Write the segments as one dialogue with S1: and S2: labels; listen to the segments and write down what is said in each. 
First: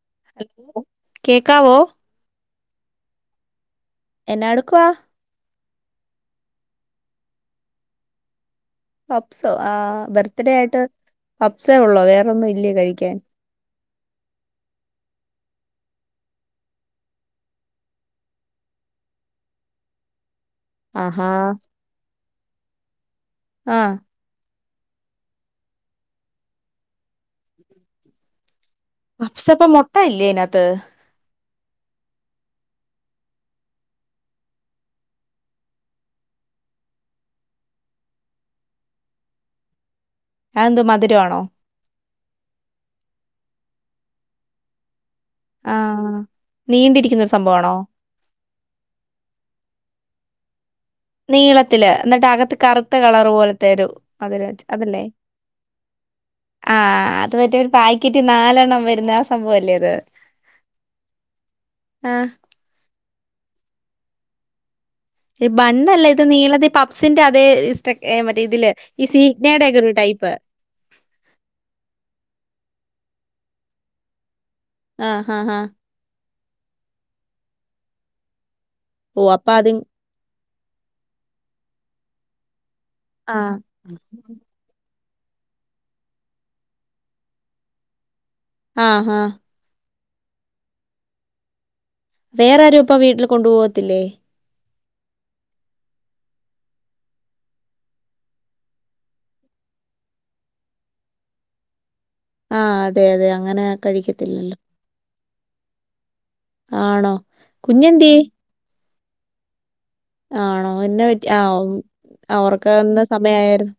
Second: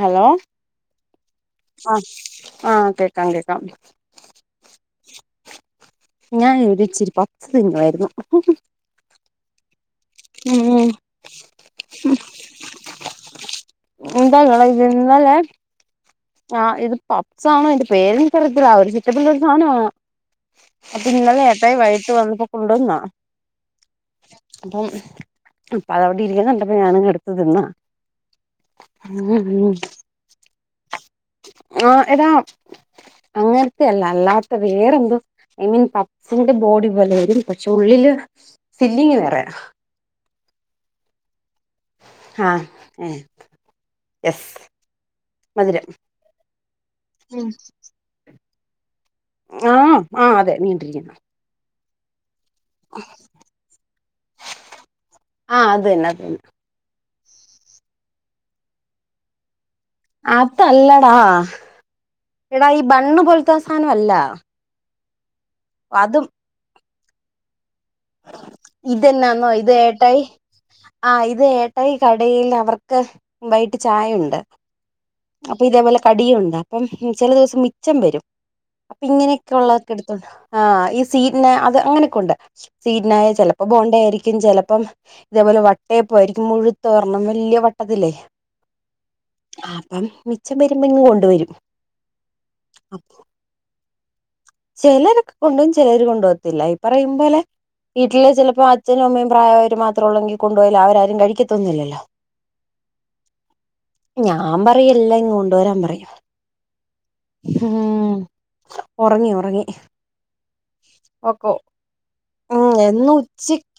S1: Hello ആ ആ കേക്കാം കേക്കാം.
S2: എന്നാ എടുക്കുവ?
S1: ഞാൻ ഇച്ചിരി പപ്‌സ് തിന്നായിര്ന്നു.
S2: പപ്പ്സോ ആ ബർത്ത്ഡേ ആയിട്ട് പപ്പ്സേ ഉള്ളോ വേറൊന്നും ഇല്ലേ കഴിക്കാൻ?
S1: ന്താ ഇങ്ങളെ [unintelligible] ഇന്നലെ ആ ഇത് പപ്പ്സ് അപ്പൊ
S2: ആഹാ
S1: ഇന്നലെ ഏട്ടായി വൈകിട്ട് വന്നപ്പോ കൊണ്ടോന്നാ
S2: ആ
S1: അപ്പം അതവടെ ഇരിക്ക്ന്ന കണ്ടപ്പം ഞാനങ്ങ് എട്ത്ത് തിന്നാ
S2: പപ്പ്സപ്പ മുട്ട ഇല്ലേ തിനാത്ത്
S1: ആ ഏതാ അങ്ങനത്തെ അല്ല അല്ലാത്ത വേറെന്തോ ഐ മീൻ പപ്പ്സിന്റെ ബോഡി പോലെ വരും പക്ഷെ ഉള്ളില് സില്ലിങ്ങ് വേറയാ
S2: ആ എന്ത് മധുരാണോ
S1: ആ എസ്
S2: ആ നീണ്ടിരിക്കുന്നോരു സംഭവം ആണോ
S1: ആഹ ആ അതെ നീൻ
S2: നീളൻ ഇല്ല എന്നിട്ട അകത്ത് കറുത്ത കളർ പോലത്തെ ഒരു അതിരട്ട് അതല്ലേ
S1: ആ അത് തന്നെ അത് തന്നെ
S2: ആ അത് മറ്റേ ഒരു പാക്കറ്റ് നാലെണ്ണം വരുന്ന ആ സംഭവം അല്ലേ
S1: അത് അല്ലടാ
S2: ആ
S1: എടാ ഈ ബണ് പോലത്തെസാനം അല്ല
S2: ബണ്ണല്ല
S1: അതും
S2: ഇത് നീളതി പ സിന്റെ അതേ സ്ട്ര ഏ, മറ്റേ ഇതില് ഈ
S1: ഇതെന്നാന്നോ
S2: സീഗ്നയുടെ
S1: ഇത്
S2: ഒക്കെ ഒരു
S1: ഏട്ടായി
S2: ടൈപ്പ്
S1: ആ ഇത് എട്ടായി കടയിൽ അവർക്ക് വൈട്ട് ചായയുണ്ട്
S2: ആ ഹാ ഹാ
S1: അപ്പൊ ഇതേപോലെ കടിയുണ്ട് അപ്പം ചില ദിവസം മിച്ചം വരും അപ്പൊ
S2: ഓ
S1: ഇങ്ങനെയൊക്കെ
S2: അത്
S1: ഉള്ളവർക്ക് എടുത്തോണ്ട ആ ഈ സീറ്റിന അത് അങ്ങനെയൊക്കെ ഉണ്ട് സീറ്റിനായ
S2: ആ
S1: ചിലപ്പോ ബോണ്ട ആയിരിക്കും ചിലപ്പം ഇതേപോലെ വട്ടയപ്പോയിരിക്കും മുഴുത്ത ഒരണ്ണം വലിയ വട്ടത്തില്ലേ
S2: ആഹ്‌
S1: മ്മ് മിച്ചം വരുമ്പോ ഇണ്ട്കൊണ്ടുവരും
S2: വേറെരും ഇപ്പ വീട്ടിൽ കൊണ്ടുപോവത്തില്ലേ
S1: ചിലരൊക്കെ കൊണ്ടപോവും ചിലര് കൊണ്ടു പോകത്തില്ല ഈ പറയും പോലെ വീട്ടില് ചിലപ്പോ അച്ഛനും അമ്മയും പ്രായവര് മാത്രം ഉള്ളെങ്കിൽ കൊണ്ടു പോയാല് അവരാരും കഴിക്കത്തൊന്നുമില്ലല്ലോ
S2: ആ അതെ അതെ അങ്ങനെ കഴിക്കത്തില്ലല്ലോ.
S1: ഞാൻ പറയും എല്ലാം ഇങ്ങ് കൊണ്ടുവരാൻ പറയും
S2: ആണോ കുഞ്ഞ്
S1: ഉം
S2: എന്തേയ്
S1: ഉറങ്ങി ഉറങ്ങി
S2: ആണോ എന്നപറ്റി ആ
S1: ഓക്കോ
S2: ഒ ഒറക്കംവരേണ്ട സമയമായർന്നു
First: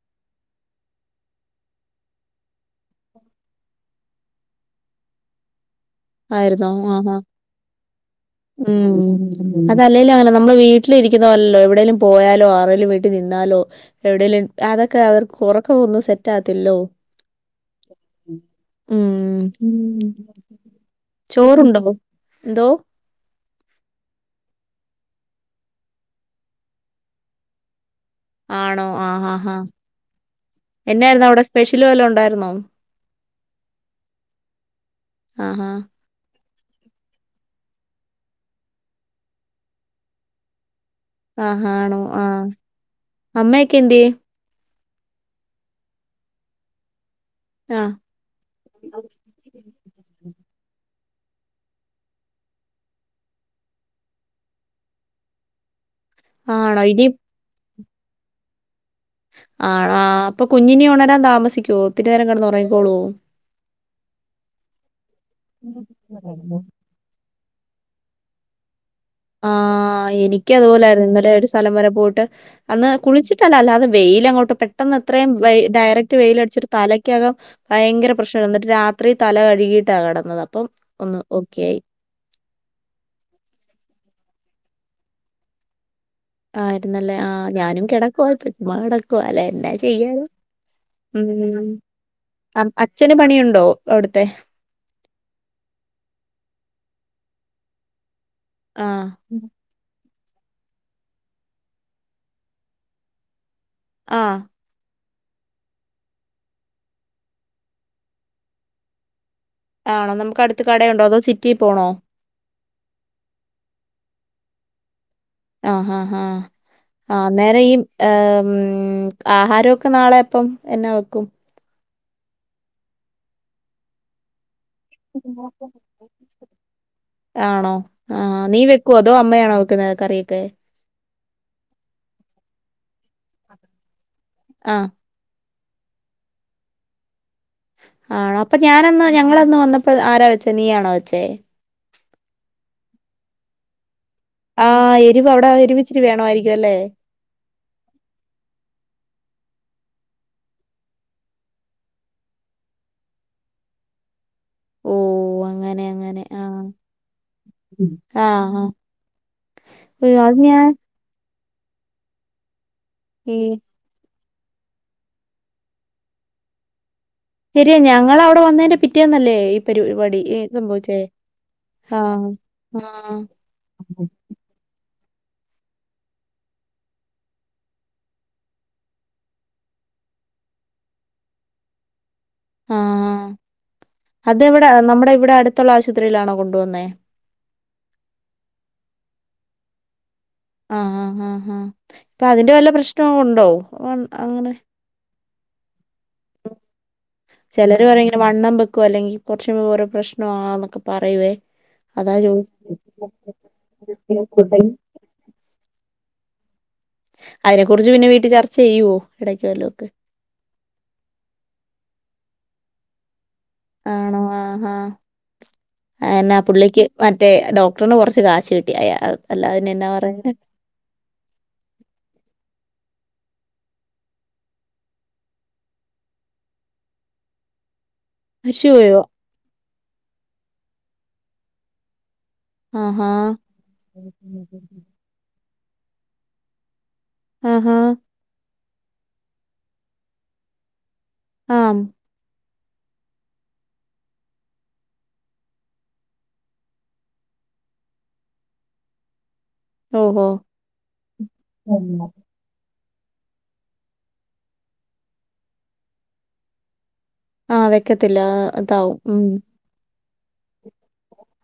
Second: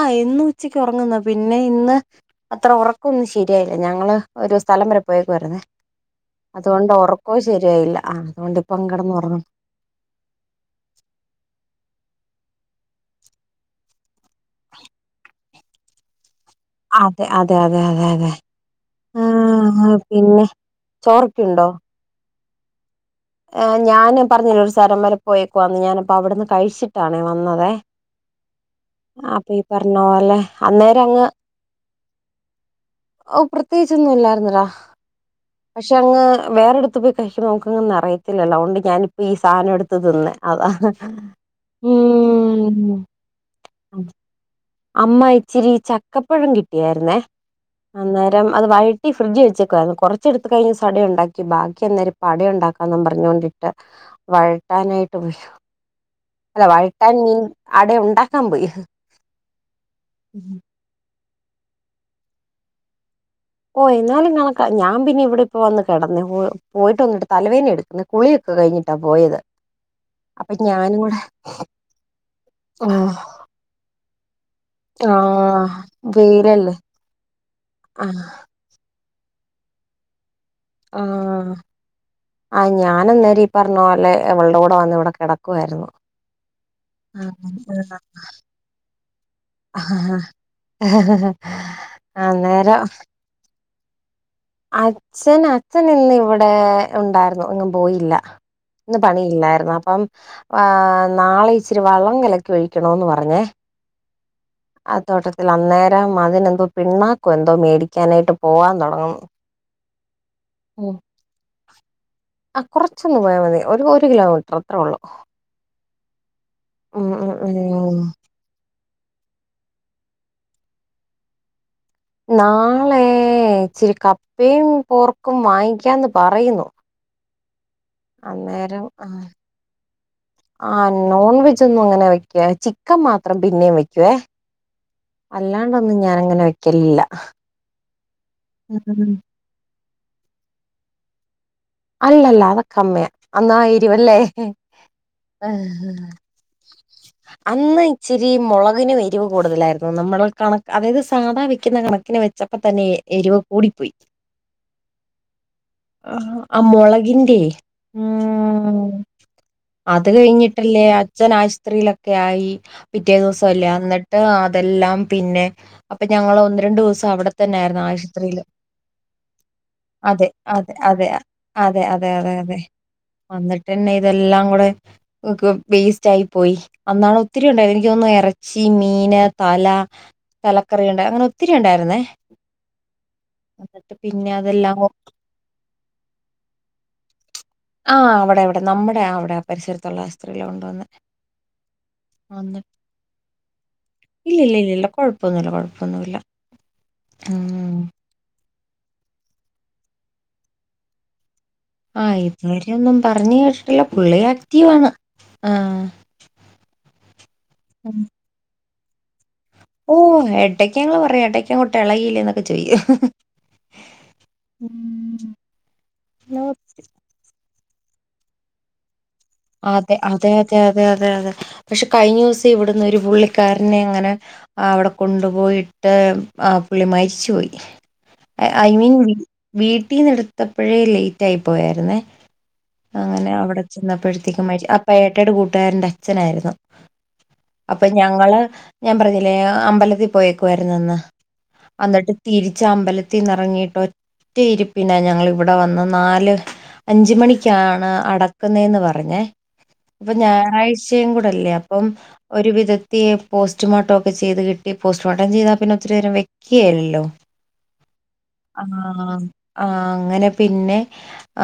S1: ആഹ ഇന്ന് ഉച്ചക്ക് ഉറങ്ങുന്ന പിന്നെ ഇന്ന് അത്ര ഉറക്കൊന്നും ശരിയായില്ല ഞങ്ങള് ഒരു സ്ഥലം വരെ പോയേക്കുവായിരുന്നു
S2: ആയിരുന്നോ ആഹഹ
S1: ആ അതുകൊണ്ട്
S2: ഉ
S1: ഇപ്പം കിടന്ന് ഉറങ്ങുന്നു
S2: അതല്ലേലും അങ്ങനാ നമ്മള് വീട്ടില് ഇരിക്കുന്നപോല്ലല്ലോ എവിടെേങ്കലും പോയാല് ആ ആരേലും വീട്ടിൽ നിന്നാലോ എവിടേലും അതൊക്കെ അവർക്ക്‌ ഉറക്കമൊന്നും സെറ്റ് ആവത്തില്ലല്ലോ.
S1: അതെ അതെ അതെ അതെ അതെ ആ
S2: മ്മ്.
S1: പിന്നെ ചോറൊക്കെഉണ്ടോ
S2: ചോറുണ്ടോ? എന്തോ
S1: ആ ഞാന് പറഞ്ഞില്ലെ ഒരു സ്ഥലംവരെ പോയേക്കുന്ന് ഞാനപ്പ അവിടുന്ന് കഴിച്ചിട്ടാണേ വന്നതെ
S2: ആണോ?
S1: അപ്പൊ
S2: ആഹാഹാ.
S1: ഈ പറഞ്ഞോല്ലെ അന്നേര
S2: എന്നായിരുന്നു
S1: അങ്ങ്
S2: അവിടെ സ്പെഷ്യൽ വല്ലോം ഉണ്ടായിരുന്നോ?
S1: ഓ പ്രത്യേകിച്ചോന്നുംല്ലായിരുന്ന ഡാ
S2: ആഹാ.
S1: പക്ഷെ അങ്ങ് വേറെ അടുത്ത് പോയി കഴിക്ക നമക്ക് ങ്ങ് നറയും ത്തില്ലോ തൊണ്ട് ഞാനിപ്പോ ഈ സാധനം എടുത്ത് തിന്നെ അതാ
S2: ആ ആണോ ആ
S1: ഉം.
S2: അമ്മയൊക്കെ എന്തേ
S1: അമ്മ ഇച്ചിരി ചക്കപ്പഴം കിട്ടിയായിരുന്നേ
S2: ആഹ്
S1: അന്നേരം അത് വഴറ്റി ഫ്രിഡ്ജ് വെച്ചക്കുവായിരുന്നു കുറ ച്ചെടുത്ത് കഴിഞ്ഞ് സട ഉണ്ടാക്കി ബാക്കി അന്നേരം പടഉണ്ടാക് കന്നും പറഞ്ഞൊണ്ടിട്ട് വഴക്കനായിട്ട് രു അല്ല
S2: ആണോ ഇനി
S1: വഴട്ടാൻ നിനീ അടെ ഉണ്ടാക്കാൻ പോയി
S2: ആണോ അപ്പൊ
S1: ഉം.
S2: കുഞ്ഞിനി ഉണരാന്ത താമസിക്കോ ഒത്തിരി നേരം കിടന്ന്റങ്ങിക്കോകൊളുവോ
S1: ഓ എന്നാലും കണക്ക ഞാൻ പിന്നെ ഇവിടെ ഇപ്പ വന്ന് കിടന്ന പോയിട്ട ഒന്നി തലവേദന എടുക്കുന്ന് കുളിയൊക്കെ കഴിഞ്ഞ
S2: ആ എനിക്ക് അതുപോലൊയിരുന്നു
S1: കൂടെ
S2: ഇന്നലെ ഒരു സ്ഥലം വരെ പോയിട്ട് അന്ന്
S1: ഓഹ്
S2: കുളിച്ചിട്ടല്ല അല്ല അത് വെയി ലങ്ങോട്ട് പെട്ടെന്ന് അത്രയും വെയ്
S1: ആഹ്
S2: ഡയറക്ട് വെയിലടിച്ചിട്ട്
S1: വെയിലല്ലേ
S2: തലക്കകം ഭയങ്കര
S1: ആഹ്
S2: പ്രശ്നായിരുന്നു എന്നിട്ട് രാ ത്രീ തല കഴുകിയിട്ട കിടന്നതപ്
S1: ആ ആ ഞാനന്നേരം ഈ പറഞ്ഞ പോലെ അവളുടെ കൂടെ വന്നിവിട കിടക്കുവായിരുന്നു
S2: ആരുന്നല്ലേ ആ
S1: അങ്ങനെ
S2: ഞാനും കെടക്കുവാരുന്നു. ചുമ്മ കെടക്കുവ അല്ലെ എന്നാ
S1: ആഹ്
S2: ചെയ്യാനാ ഉം അം
S1: അന്നേരം
S2: അച്ഛന് പണിയുണ്ടോ? അവിടുത്തെ
S1: അച്ഛൻ അച്ഛനിന്ന് ഇവിടേ ഒണ്ടായിരുന്നു. എങ്ങും പോയില്ല. ഇന്ന്
S2: ആഹ്
S1: പണിയില്ലായിരുന്നു അപ്പം ആഹ് നാളെ ഇച്ചിരി വളം കലക്കി ഒഴിക്കണോന്ന് പറഞ്ഞേ.
S2: ആ
S1: ആ തോട്ടത്തിൽ അന്നേരം അതിനെന്തോ പിണ്ണാക്കോ എന്തോ മേടിക്കാനായിട്ട് പോവാൻ തൊടങ്ങുന്ന്.
S2: ആണോ നമു ക്കടുത്ത് കടയൊണ്ടോ അതോ സിറ്റീ പോണോ?
S1: ആ കുറച്ചൊന്ന് പോയാ മതി ഒര് ഒരു കിലോമീറ്റർ അത്രേ ഒള്ളൂ.
S2: ആ ഹ ഹാ ആ അന്നേരം ഈ
S1: ഉം
S2: ഏഹ് ഉം ആഹാരൊക്കെ നാളെ പ്പം എന്നാ വെക്കും
S1: നാളേ ച്ചിരി കപ്പയും പോർക്കും വാങ്ങിക്കാന്ന് പറയ്ന്നു
S2: ആണോ ആ നീ
S1: അന്നേരം
S2: വെക്കുവോ
S1: ആ
S2: അതോ അമ്മയാണോ വെക്കുന്നത് കറിയൊക്കെ
S1: ആ നോൺവെജ്ജാെന്നും അങ്ങനെ വെക്ക ചിക്കൻ മാ ത്രം പിന്നേം വെക്കുവേ
S2: ആ
S1: അല്ലാണ്ടൊന്നും ഞാനങ്ങനെ വെക്കലിൽല്ല
S2: ആണോ അപ്പൊ ഞാനന്ന് ഞങ്ങളന്ന് വന്നപ്പോ ആരാ വെച്ചേ നീ ആണോ വെച്ചേ
S1: അല്ലല്ല അതൊക്കെ അമ്മയാ അന്നാ എരിവല്ലേ
S2: ആ എരിവ് അവിടെ എരിവ് ഇച്ചിരി വേണമായിരിക്കും അല്ലേ
S1: അന്ന് ഇച്ചിരി മൊളകിനും എരിവ് കൂട്തലായ്ര് ന്നു നമ്മളെ ഒര് കണ അതായത് സാധാ വെക്ക്ന്ന കണക്കിന് വെച്ചപ്പത്തന്നെ എരിവ് കൂടിപ്പോയ്
S2: ഓ അ
S1: ആഹാ അ മൊളകിൻ ട്ടെ
S2: ആ ആ
S1: ഊം അത്
S2: അയ്യോ ഞാൻ
S1: കഴിഞ്ഞിട്ടല്ലേ അച്ഛൻ ആശ് റിലൊക്കെ ആയി പിറ്റേ
S2: ഈ
S1: ദുവസല്ലേ അന്ന് ട്ട് അതെല്ലാം പിന്നെ അപ്പ ഞങ്ങള് ഒന്ന് രണ്ടൂസ്
S2: ശെരിയ ഞങ്ങവടെ വന്നതിന്റെ പിറ്റേന്നല്ലേ ഈ പരിപാടി
S1: അതെ
S2: ഈ
S1: അതെ
S2: സംഭവിച്ചേ
S1: അതെ അതെ
S2: ആ
S1: അതെ അതെ അതെ
S2: ആ
S1: വന്നിട്ട്ന്നെ ഇതെല്ലാം കൂടെ വേസ്റ്റ് ആയി പോയി അന്നാണ് ഒത്തിരി ഉണ്ടായിത് എനിക്ക് തോന്നുന്നു ഇറച്ചി മീന് തല തലക്കറിയുണ്ടായി അങ്ങനെ ഒത്തിരി ഉണ്ടായിരുന്നേ
S2: ആ
S1: എന്നിട്ട് പിന്നെ
S2: അത് ഇവിടെ
S1: അതെല്ലാം കൊ-
S2: നമ്മുടെ ഇവിടെ അടുത്തുള്ള ആശുപത് ത്രിയിലാണോ കൊണ്ടുവന്നേ
S1: ആ അവിടെ അവിടെ നമ്മുടെ അവിടെ പരിസരത്തുള്ള ആസ
S2: ആഹ ആ ആ ആഹ ഇപ്പൊ അതിന്റെ വല്ല പ്രശ്നവും ഉണ്ടോ ണ്ട ഉ അങ്ങനെ
S1: ഇപ്പൊന്നുല്ല കൊഴ
S2: ഉ ചെലര് പറയും ഇങ്ങനെ വണ്ണം വെ ക്കും അല്ലെങ്കിൽ കൊറച്ച് ദൂര പ്രശ്നം ആ എന്നൊക്കെ പറയുവേ അതാ
S1: ആഹ് ഇതുവരെ
S2: ചോദിച്ചത്.
S1: ഒന്നും പറഞ്ഞ് കേട്ടിട്ടില്ല പുള്ളി ആക്റ്റീവാണ് ആ
S2: അതിനെ കുറിച്ച് പിന്നെ വീട്ടിൽ ചർ ചെയ്യോ
S1: ഓ എടയ്ക്കങ്ങള് പറയു എടയ്ക്കാങ്ങോട്ട് എളകിയില്ലേന്നൊക്കെ ചോയിക്കും
S2: ആണോ ആ ഹാ അ എനാ പുള്ളിക്ക് മറ്റേ ഡോക് ടർന് കൊറച്ച് കാശ് കിട്ടി അയാ അഅ്
S1: അതെ അതെ അതെ അതെ അതെ അതെ പക്ഷെ കഴിഞ്ഞുസം ഇവിടന്ന് ഒരു പുള്ളിക്കാരനെ അങ്ങനെ അവിടെ കൊണ്ടുപോയിട്ട് ആ പുള്ളി മരിച്ച് പോയി ഐ മീൻ വി വീട്ടീന്ന് യെടുത്തപ്പഴേ ലേറ്റായി പോയായിരുന്നേ
S2: ആഹാ
S1: [unintelligible] അപ്പയേട്ടായ്ടെ കൂട്ടുകാരന്റെ അച്ഛനായിരുന്നു
S2: ആഹാ ആഹാ
S1: അപ്പൊ ഞങ്ങള് ഞാൻ പറഞ്ഞില്ലേ അമ്പലത്തിൽ പോയേക്കുവാരുന്നന്ന്
S2: ആം
S1: അന്നിട്ട് തിരി ച്ചാമ്പലത്തിന്ന് ഇറങ്ങിയിട്ട് ഒറ്റയിരിപ്പിനാ ഞങ്ങളിവിടെ വന്ന് നാല് അഞ്ച് മണിക്കാണ് അടക്കുന്നതേ ന്ന് പ റഞ്ഞെ അപ്പൊ
S2: ഓഹോ.
S1: ഞായറാഴ്ചയും കൂടല്ലേ അപ്പം ഒരുവിധ തീ പോസ്റ്റ്മോർട്ടം ഒക്കെ ചെയ്ത് കിട്ടി പോസ്റ്റ്മോർട്ടം ചെയ്താൽ പിന്നെ ഒത്തിരി നേരം വെയ്ക്കേലല്ലോ
S2: ആഹ് വെക്കത്തില്ല ഇതാവും ഉം
S1: ആ അങ്ങനെ പിന്നെ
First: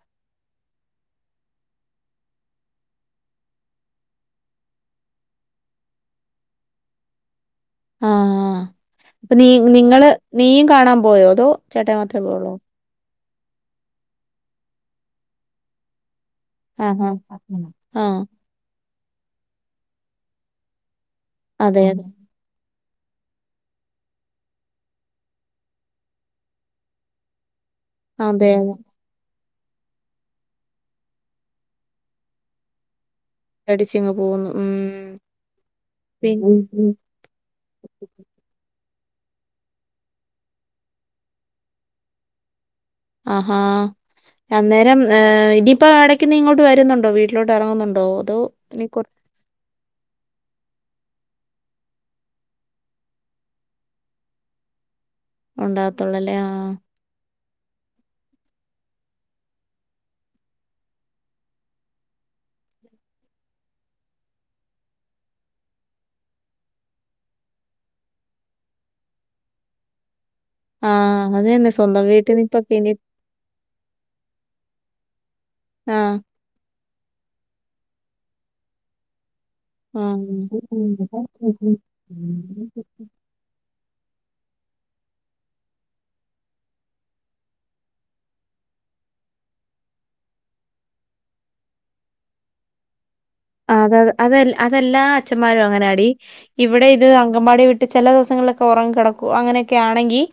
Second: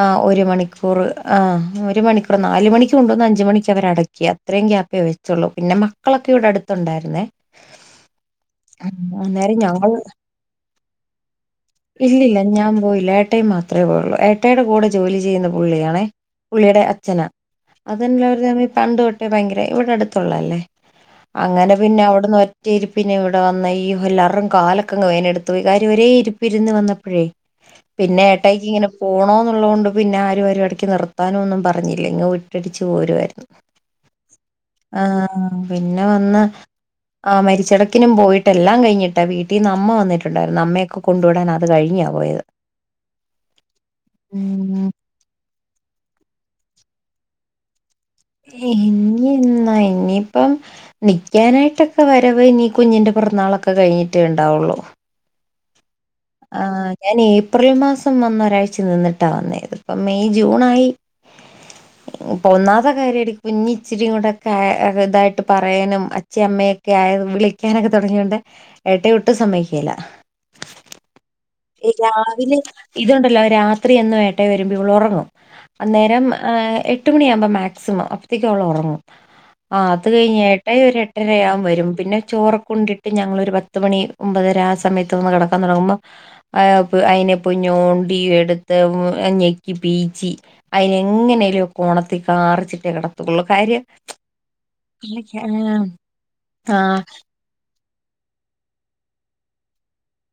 S1: ആ ഒരു മണിക്കൂർ ആ ഒരു മണി ക്കൂറ് നാല് മണിക്ക് കൊണ്ടുവന്ന് അഞ്ച് മണിക്ക് അവരടക്യ അത്രയും ഗ്യാപ്പേ വെച്ചുള്ളൂ പിന്നെ മക്കളൊക്കെ ഇവിടെടുത്തുണ്ടായിരുന്നേ
S2: ആഹ് അപ്പൊ നീ
S1: അന്നേരം ഞങ്ങൾ
S2: നിങ്ങള് നീയും കാണാൻ പോയോ അതോ ചേട്ടായി മാത്രേ
S1: ഇല്ലില്ല
S2: പോയൊള്ളൂ
S1: ഞാൻ പോയില്ല. ഏട്ടായി മാത്രേ പോയൊള്ളൂ ഏട്ടായിയുടെ കൂടെ ജോലി ചെയ്യുന്ന പുള്ളിയാണേ പുള്ളിയുടെ അ
S2: ആഹാ.
S1: ഛനാ
S2: ആ. ആ
S1: [unintelligible] പണ്ട് തൊട്ടേ ഭയങ്കര ഇവിടെ അടുത്തുള്ളല്ലേ അങ്ങനെ
S2: അതെ
S1: പിന്നെ
S2: അതെ.
S1: അവിടുന്ന് ഒറ്റ ഇരിപ്പി ഇവിടെ വന്ന ഈ ഹല്ലറും കാലക്കങ് വേന എടുത്ത്ു കാര്യം ഒരേ ഇരിപ്പി ഇരുന്ന് വന്നപ്പോഴേ പിന്നെ
S2: അതെ
S1: ഏട്ടക്ക്
S2: അതെ.
S1: ഇങ്ങനെ പോണോ തണ്ട് പിന്നെ ആര ഇടക്ക് നിർത്താനോും പറഞ്ഞ പറഞ്ഞില്ല ഇങ്ങങ് വിട്ടടിച്ച് പോരുവർ
S2: പേടിച്ചിങ്ങ് പോവുന്നു. ഉം.
S1: ആഹ പിന്നെ വന്ന്
S2: പിന്നെ
S1: ആ മരിച്ചിടക്കിനും പോയിട്ടെല്ലാം കഴിഞ്ഞിട്ട് മറ്റ വീട്ടിൽ അമ്മ വന്നിട്ടുണ്ടായിരുന്നു അമ്മയൊക്കെ കൊണ്ട വിടാൻ അത് കഴിഞ്ഞാ പോയത്
S2: ആഹാ
S1: ഉം
S2: അന്നേരം ഹർ ഇ ഇപ്പോ ഇടക്ക് നി ഇങ്ങോട്ട് വരുന്നുണ്ടോ വീട്ടിലട്ട് ഇറങ്ങുന്നുണ്ടോ അതോ കൊർ
S1: ഇനി എന്നാ ഇനിയിപ്പം നിക്കാനായിട്ടൊക്കെ വരവ് ഇനിീ കുഞ്ഞിന്റെ പിറന്നാളൊക്കെ കഴിഞ്ഞിട്ടേ ഉണ്ടാവുള്ളു
S2: ഉണ്ടാക്ക
S1: ആഹ ഞാന ഏപ്രിൽ മാസം വന്ന ഒരാഴ്ച നിന്നിട്ടാ വന്നേത് ഇപ്പ മെയ് ജൂണായി ഇപ്പ ഒന്നാത്തെ കാര്യം എടക്ക് കുഞ്ഞച്ചിരി കൂടെൊക്കെ ഇതായിട്ട് പറയാനും അച്ഛ അമ്മയൊക്കെ ആയ വിളിക്കാനൊക്കെ തുടങ്ങിയ കൊണ്ട് ഏട്ട വിട്ട് സമ്മക്കല
S2: ആഹ
S1: രാവിലെ ഇതുണ്ടല്ലോ രാത്രി എന്നന്ന് വേട്ടേ വരുമ്പോ ഉറ
S2: ആ.
S1: അന്നേരം എട്ട് മണിയാാവുമ്പോ മാക് ക്സിമം അപ്പോഴത്തേക്കും അവള ഉറങ്ങും ആ അത് കഴിഞ്ഞ് ഏട്ടായി ഒരു എട്ടരയാകൻ വരും പിന്നെ ചോറ്
S2: ആ.
S1: കൊണ്ടിട്ട് ഞങ്ങൊ ഒരു പത്ത് മണി ഒമ്പതര സമയത്ത് ഒന്ന് കിടക്കാൻ തുടങ്ങുമ്പോ അയിെപ്പ ഞോണ്ടിയ എടുത്ത് ഞെക്കി പീച്ചി അതിനന് എങ്ങനെലും കോണത്തിൽ കാറിച്ചിട്ടേ കിട
S2: അത അതെ അതെല്ലാ അച്ഛന്മാരും അങ്ങനൊടി
S1: ആ
S2: ഇവിടെ ഇത് അങ്കമ്പാടി വിട്ട ട്ട് ചിലിവങ്ങളൊക്കെ ഉറങ്ങി കടക്കു അങ്ങനൊക്കെ ആണെങ്കിൽ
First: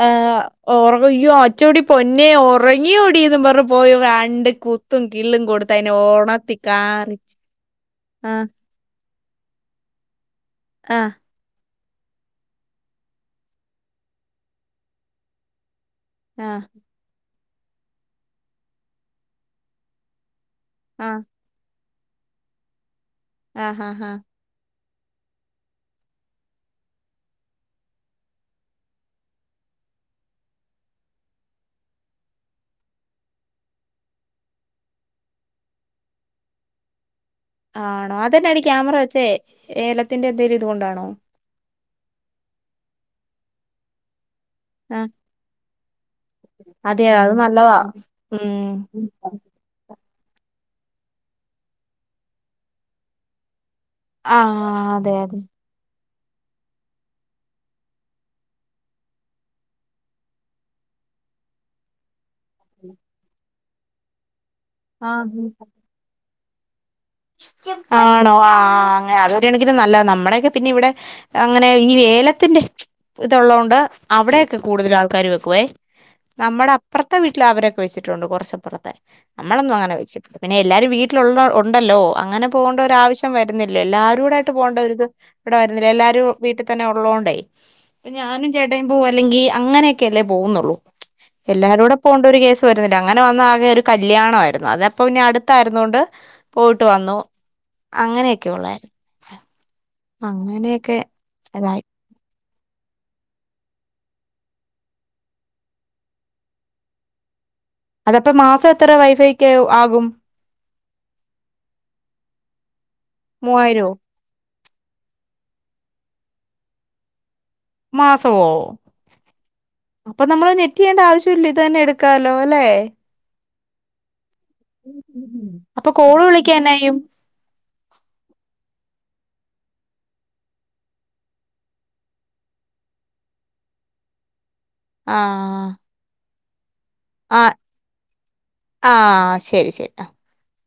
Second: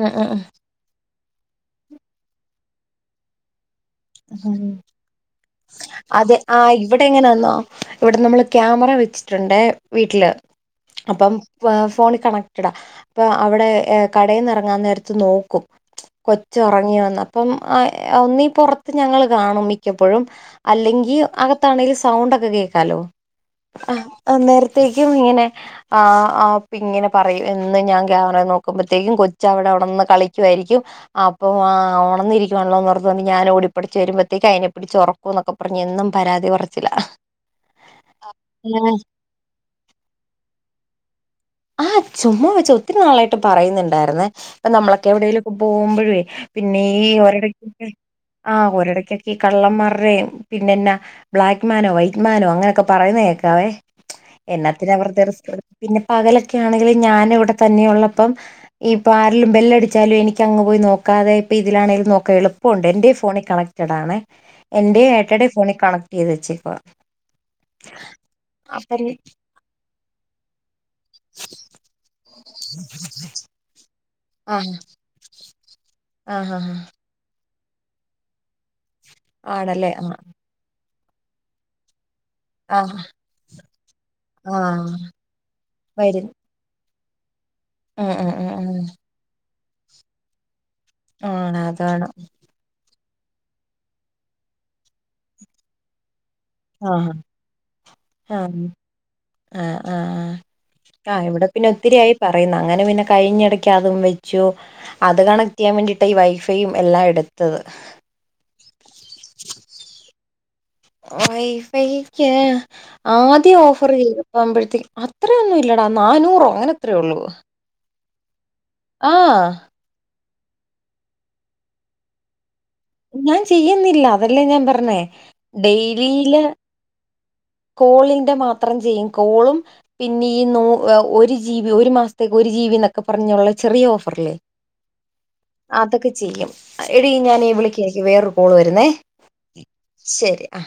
S1: ഉം
S2: ആഹ
S1: ഉം
S2: ഓർ അയ്യോ അച്ചോടി പൊന്നെ ഉറങ്ങിയ ഓടിയന്ന് പറ പോയി രണ്ട്
S1: ഉം
S2: കുത്തും കില്ലും കൊടുത്ത അതിനെ
S1: അതെ
S2: ഉണത്തി
S1: ആ ഇവിടെ
S2: കാറിച്ച്
S1: എങ്ങനാന്നോ ഇവിടെ നമ്മൾ
S2: ആഹ്
S1: ക്യാമറ വെച്ചിട്ടുണ്ട് വീട്ടില്
S2: ആഹ്
S1: അപ്പം ഫോണിൽ കണക്റ്റഡാണ് അപ്പോം അവിടെ കടയിൽ നിന്ന ഇറങ്ങാൻ നേരത്ത് നോക്കും കൊച്
S2: ആഹ്
S1: ഉറങ്ങി വന്ന അപ്പം ഒന്നീ പുറത്ത് ഞങ്ങള്ൾ കാണും മിക്കപ്പോഴും
S2: ആഹ്
S1: അല്ലെങ്കിൽ അകത്താണെങ്കിൽ സൗണ്ട ഒക്കെ കേക്കാലോ
S2: ആഹ ഹഹ് ആഹ
S1: തെക്കും ഇങ്ങനെ ഇങ്ങനെ പറയും എന്ന് ഞാൻ ക്യാമറ നോക്കുമ്പോഴത്തേക്കും കൊച്ച് അവിടെവിണന്ന് കളിക്കുവായിരിക്കും. അപ്പൊ ഉണന്നിരിക്കുവാണല്ലോന്നോർത്ത് ഞാൻ ഓടി [unintelligible] വരുമ്പഴത്തേക്ക് അതിനെപ്പ പിടിച്ച് ഉറക്കും എന്നൊക്കെ പറഞ്ഞ് എന്നും പരാതി പറച്ചിലാ.
S2: ആണോ അതന്നെ അടി ക്യാമറ വെച്ചേ ഏലത്തിന്റെ എന്തെലും ഇതുകൊണ്ടാണോ?
S1: ആഹ് ചുമ്മാ വെച്ച ഒത്തിരി നാളായിട്ട് പറയുന്നുണ്ടായിരുന്നേ. നമ്മളൊക്കെ
S2: ആഹ്
S1: എവിടെലും പോകുമ്പോഴെ പിന്നെ ഈ
S2: അതെ അത് നല്ലതാ
S1: ഒരിടക്കൊക്കെ ആ
S2: ഉം
S1: ഒരിടക്കൊക്കെ ഈ കള്ളം മാരുടെ പിന്നെന്നാ ബ്ലാക്ക്മാനോ വൈറ്റ്മാനോ അങ്ങനെയൊക്കെ പറയുന്ന കേക്കാവേ.
S2: ആഹ്
S1: എന്നത്തിനാ
S2: അതെ
S1: വെറുതെ
S2: അതെ
S1: റിസ്ക് ഇടക [unintelligible] ൻ പിന്നെ പകലൊക്കെ ആണെങ്കില് ഞാനിവിടെ തന്നെയുള്ളപ്പം ഇപ്പം ആരേലും ബെല്ലടിച്ചാലും എനിക്ക് അങ്ങ് പോയി നോക്കാതെ ഇപ്പ ഇതിലാണെങ്കിലും നോക്കാം എളുപ്പമുണ്ട് എന്റയും ഫോണിൽ കണക്റ്റഡ് ആണേ എന്റെ ഏട്ടടെ
S2: ആഹ്
S1: ഫോണിൽ കണക്ട് ചെയ്ത് വെച്ചേക്കുവാ
S2: ആണോ ആ
S1: അപ്പം
S2: അങ്ങനെ അതൊരു കണക്കിന് നല്ലതാ നമ്മുടെയൊക്കെ പിന്നെ ഇവിടെ- അങ്ങനെ ഈ ഏലത്തിന്റെ ഇതൊള്ളോണ്ട് - അവിടെക്കെ
S1: ആഹ്
S2: കൂടുതൽ ആൾക്കാര് വെക്കുവേ
S1: ആഹ്
S2: നമ്മുടെ
S1: ആഹ്
S2: അപ്പുറത്തെ വീട്ടിൽ അവരൊക്കെ കഴിച്ചിട്ടുണ്ട് കുറച്ചപ്പുറത്തെ നമ്മളൊന്നും
S1: ആണല്ലേ
S2: അങ്ങനെ
S1: ആഹ്
S2: വെച്ചിട്ടില്ല പിന്നെ എല്ലാരും വീട്ടിൽ ക്കുള്ള ഉണ്ട് ഉണ്ടലോ അങ്ങനെ പോകേണ്ട ഒരു
S1: ആഹ്
S2: ആവശ്യം വരുന്നില്ല എല്ലാരുടായിട്ട് പോകേണ്ട
S1: ആഹ്
S2: ഒരു ഇത് ഇവിടെ വരുന്നില്ല
S1: വരും
S2: എല്ലാരും വീട്ടിൽ തന്നെ- ഉള്ളോണ്ടെ ഇപ്പ
S1: ഉം ഉം
S2: ഞാനും
S1: ഉം
S2: ചേട്ടയും
S1: ഉം
S2: പോ അല്ലെങ്കിൽ അങ്ങനെയൊക്കെ അല്ലേ പോകുന്നുള്ളൂ
S1: ആണ്
S2: എല്ലാരും കൂടെ
S1: അതാണ്
S2: പോകേണ്ട ഒരു കേസ് വരുന്ന അങ്ങനെ വന്ന ആകെ ഒരു കല്യാണ ആരുന്നു അതിപ്പ പിന്നെ അടുത്തായിരുന്നോണ്ട് പോയിട്ട്
S1: ആഹ്
S2: വന്നു അങ്ങനെയൊക്കെള്ളായിരുന്നു
S1: ആ ആ ഇവിടെ പിന്നെ ഒത്തിരിയായി പറ പറയുന്ന അങ്ങനെ പിന്നെ കഴിഞ്ഞിടയ്ക്ക് അതും വെച്ചു അത് കണക്ട് ചെയ്യാൻ വേണ്ടിട്ടാണ് ഈ വൈഫൈയും എല്ലാം എടുത്തത്
S2: അതപ്പ മാസം എത്ര വൈഫൈക്ക് ആകും
S1: വൈഫൈക്ക് ആദ്യം
S2: മൂവായിരോ
S1: ഓഫർ ചെയ്ത് പോകുമ്പോഴത്തേക്ക് അത്ര ഒന്നും ഇ ല്ലടാ നാനൂറോ അങ്ങനെത്രേ ഉള്ളൂ
S2: മാസവോ
S1: ആഹ്
S2: അപ്പ നമ്മൾ നെറ്റ് ചെയ്യേണ്ട ആവശ്യവില്ല ഇത് തന്നെ എടുക്കാലോ അല്ലെ
S1: ഞാൻ ചെയ്യുന്നില്ല അതല്ലേ ഞാൻ പറഞ്ഞേ
S2: അപ്പൊ
S1: ഡെയ്
S2: കോള്
S1: ലിയില്
S2: വിളിക്കാനായും
S1: കോളിന്റെ മാത്രം ചെയ്യും കോളും പിന്നെ ഈ നൂ ഒരു ജീ ബി ഒരു മാസത്തേക്ക് ഒരു ജീ ബി എന്നൊക്കെ പറഞ്ഞുള്ള ചെറിയ ഓഫർല്ലേ
S2: ആഹ്
S1: അതൊക്കെ ചെയ്യും എടി ഞാനീ
S2: ആഹ്
S1: വിളിക്ക എനിക്ക് വേറൊരു കോള് വരുന്നേ
S2: ആഹ് ശരി
S1: ശരി ആ